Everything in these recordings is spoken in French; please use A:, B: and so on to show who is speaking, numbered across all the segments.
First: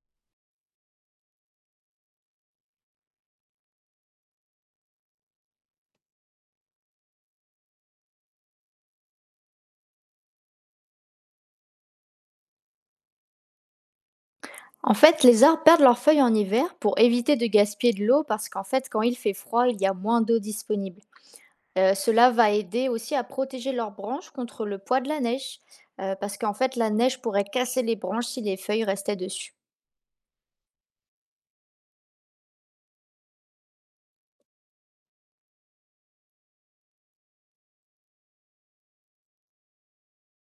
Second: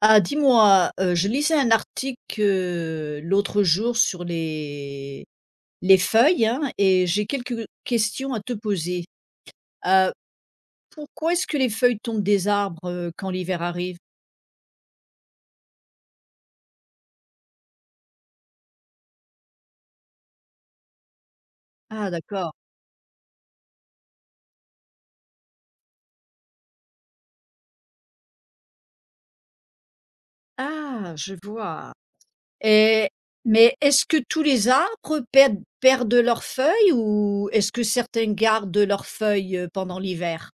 A: Ah, dis-moi, je lisais un article, l'autre jour sur les feuilles, hein, et j'ai quelques questions à te poser. Heu, pourquoi est-ce que les feuilles tombent des arbres, quand l'hiver arrive?
B: En fait, les arbres perdent leurs feuilles en hiver pour éviter de gaspiller de l'eau parce qu'en fait, quand il fait froid, il y a moins d'eau disponible.
A: Ah
B: Cela va
A: d'accord.
B: aider aussi à protéger leurs branches contre le poids de la neige parce qu'en fait, la neige pourrait casser les branches si les feuilles restaient dessus.
A: Ah, je vois. Et mais est-ce que tous les arbres perdent leurs feuilles ou est-ce que certains gardent leurs feuilles, pendant l'hiver?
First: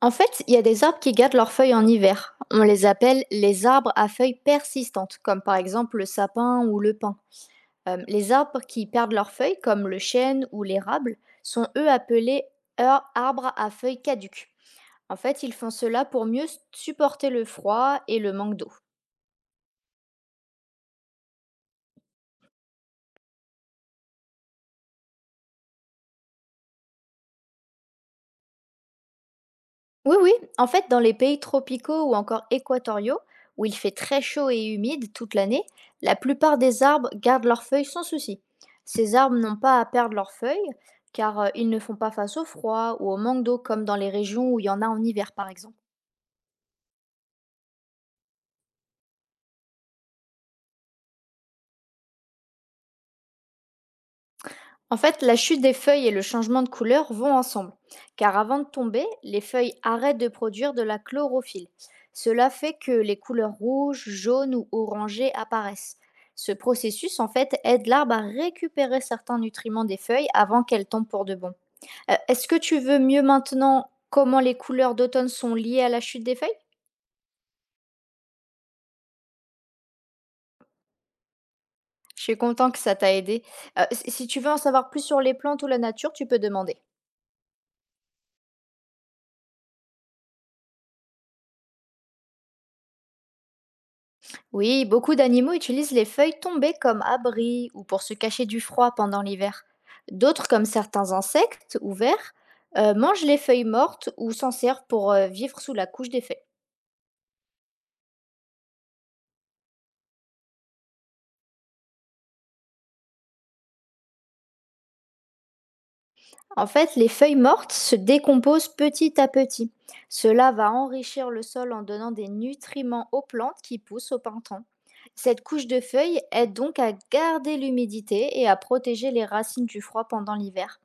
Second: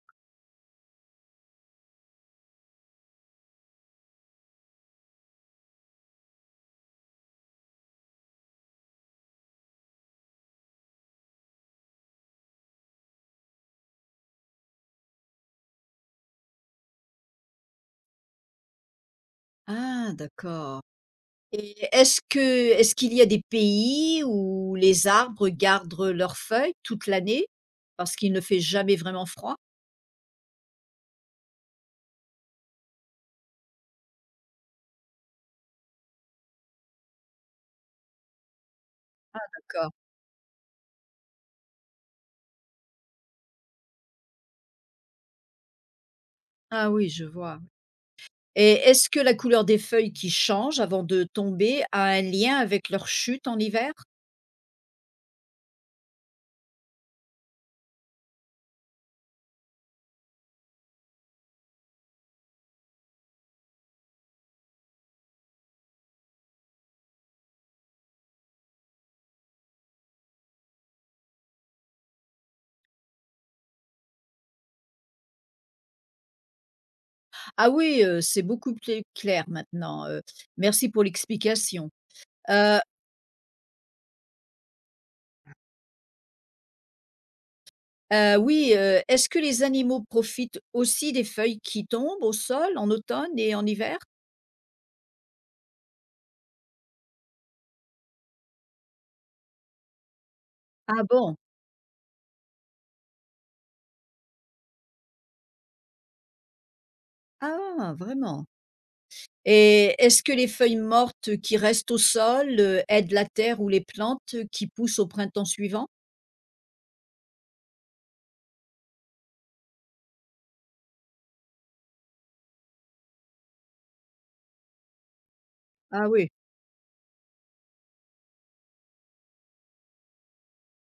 B: En fait, il y a des arbres qui gardent leurs feuilles en hiver. On les appelle les arbres à feuilles persistantes, comme par exemple le sapin ou le pin. Les arbres qui perdent leurs feuilles, comme le chêne ou l'érable, sont eux appelés arbres à feuilles caduques. En fait, ils font cela pour mieux supporter le froid et le manque d'eau.
A: Ah d'accord et est-ce qu'il y a des pays où les arbres gardent leurs feuilles toute l'année? Parce qu'il ne fait jamais vraiment froid?
B: Oui, oui, en fait, dans les pays tropicaux ou encore équatoriaux, où il fait très chaud et humide toute l'année, la plupart des arbres gardent leurs feuilles sans souci. Ces arbres n'ont pas à
A: D'accord.
B: perdre leurs feuilles, car ils ne font pas face au froid ou au manque d'eau comme dans les régions où il y en a en hiver, par exemple.
A: Ah oui, je vois. Et est-ce que la couleur des feuilles qui changent avant de tomber a un lien avec leur chute en hiver?
B: En fait, la chute des feuilles et le changement de couleur vont ensemble, car avant de tomber, les feuilles arrêtent de produire de la chlorophylle. Cela fait que les couleurs rouges, jaunes ou orangées apparaissent. Ce processus, en fait, aide l'arbre à récupérer certains nutriments des feuilles avant qu'elles tombent pour de bon. Est-ce que tu veux mieux maintenant comment les couleurs d'automne sont liées à la chute des feuilles.
A: Ah oui, c'est beaucoup plus clair maintenant, merci pour l'explication.
B: Je suis content
A: Heu
B: que ça t'a aidé. Si tu veux en savoir plus sur les plantes ou la nature, tu peux demander.
A: oui, est-ce que les animaux profitent aussi des feuilles qui tombent au sol en automne et en hiver?
B: Oui, beaucoup d'animaux utilisent les feuilles tombées comme abri ou pour se cacher du froid pendant l'hiver. D'autres, comme
A: Ah
B: certains
A: bon?
B: insectes ou vers, mangent les feuilles mortes ou s'en servent pour vivre sous la couche des feuilles.
A: Ah, vraiment? Et est-ce que les feuilles mortes qui restent au sol, aident la terre ou les plantes qui poussent au printemps suivant?
B: En fait, les feuilles mortes se décomposent petit à petit. Cela va enrichir le sol en donnant des nutriments aux plantes qui poussent au printemps. Cette couche de
A: Ah
B: feuilles
A: oui,
B: aide donc à garder l'humidité et à protéger les racines du froid pendant l'hiver.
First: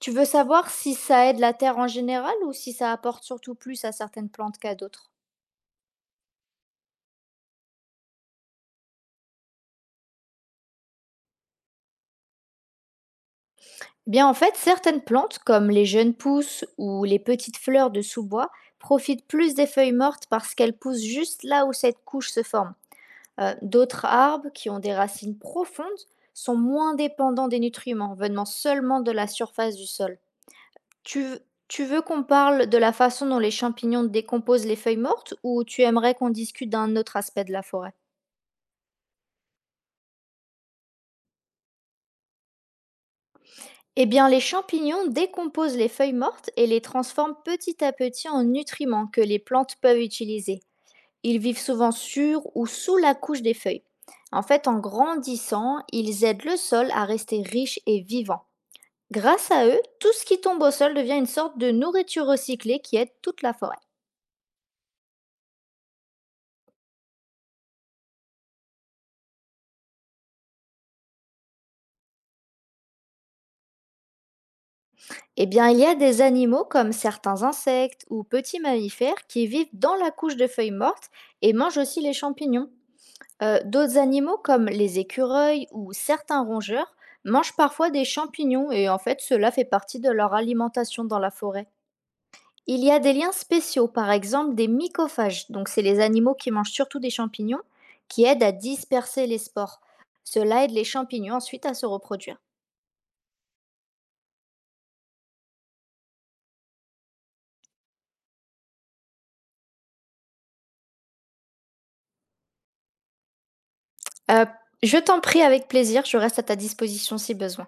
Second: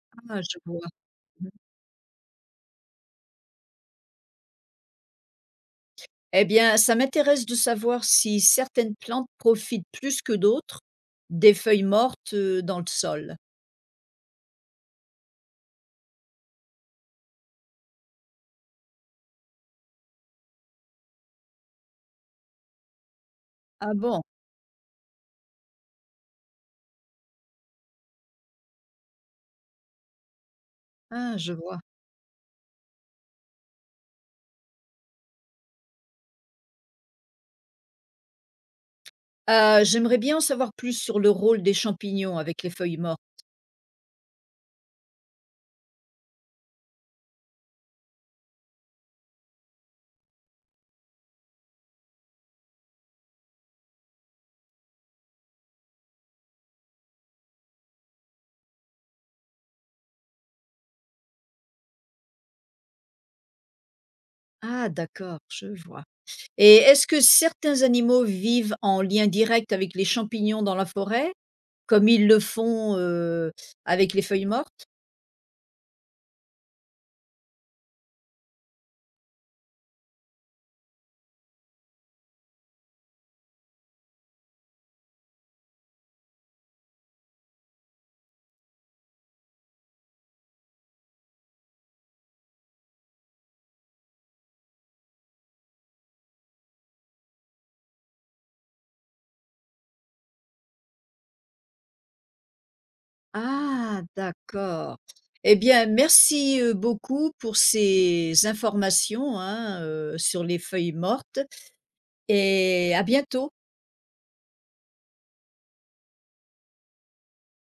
B: Tu veux
A: ah je
B: savoir
A: vois.
B: si ça aide la terre en général ou si ça apporte surtout plus à certaines plantes qu'à d'autres?
A: Eh bien, ça m'intéresse de savoir si certaines plantes profitent plus que d'autres des feuilles mortes dans le sol.
B: Eh bien, en fait, certaines plantes, comme les jeunes pousses ou les petites fleurs de sous-bois, profitent plus des feuilles mortes parce qu'elles poussent juste là où cette couche se forme.
A: Ah
B: D'autres
A: bon?
B: arbres, qui ont des racines profondes, sont moins dépendants des nutriments, venant seulement de la surface du sol. Tu,
A: Ah,
B: veux-
A: je vois.
B: Tu veux qu'on parle de la façon dont les champignons décomposent les feuilles mortes ou tu aimerais qu'on discute d'un autre aspect de la forêt?
A: J'aimerais bien en savoir plus sur le rôle des champignons avec les feuilles mortes.
B: Eh bien, les champignons décomposent les feuilles mortes et les transforment petit à petit en nutriments que les plantes peuvent utiliser. Ils vivent souvent sur ou sous la couche des feuilles. En fait, en grandissant, ils aident le sol à rester riche et vivant. Grâce à eux, tout ce qui tombe au sol devient une sorte de nourriture recyclée qui aide toute la forêt.
A: Ah, d'accord, je vois. Et est-ce que certains animaux vivent en lien direct avec les champignons dans la forêt, comme ils le font avec les feuilles mortes?
B: Eh bien, il y a des animaux comme certains insectes ou petits mammifères qui vivent dans la couche de feuilles mortes et mangent aussi les champignons. D'autres animaux comme les écureuils ou certains rongeurs mangent parfois des champignons et en fait cela fait partie de leur alimentation dans la forêt. Il y a des liens spéciaux, par exemple des mycophages, donc c'est les animaux qui mangent surtout des champignons, qui aident à disperser les spores. Cela aide les champignons ensuite à se reproduire.
A: Ah, d'accord. Eh bien, merci beaucoup pour ces informations hein, sur les feuilles mortes et à bientôt.
B: Euh, je t'en prie, avec plaisir, je reste à ta disposition si besoin.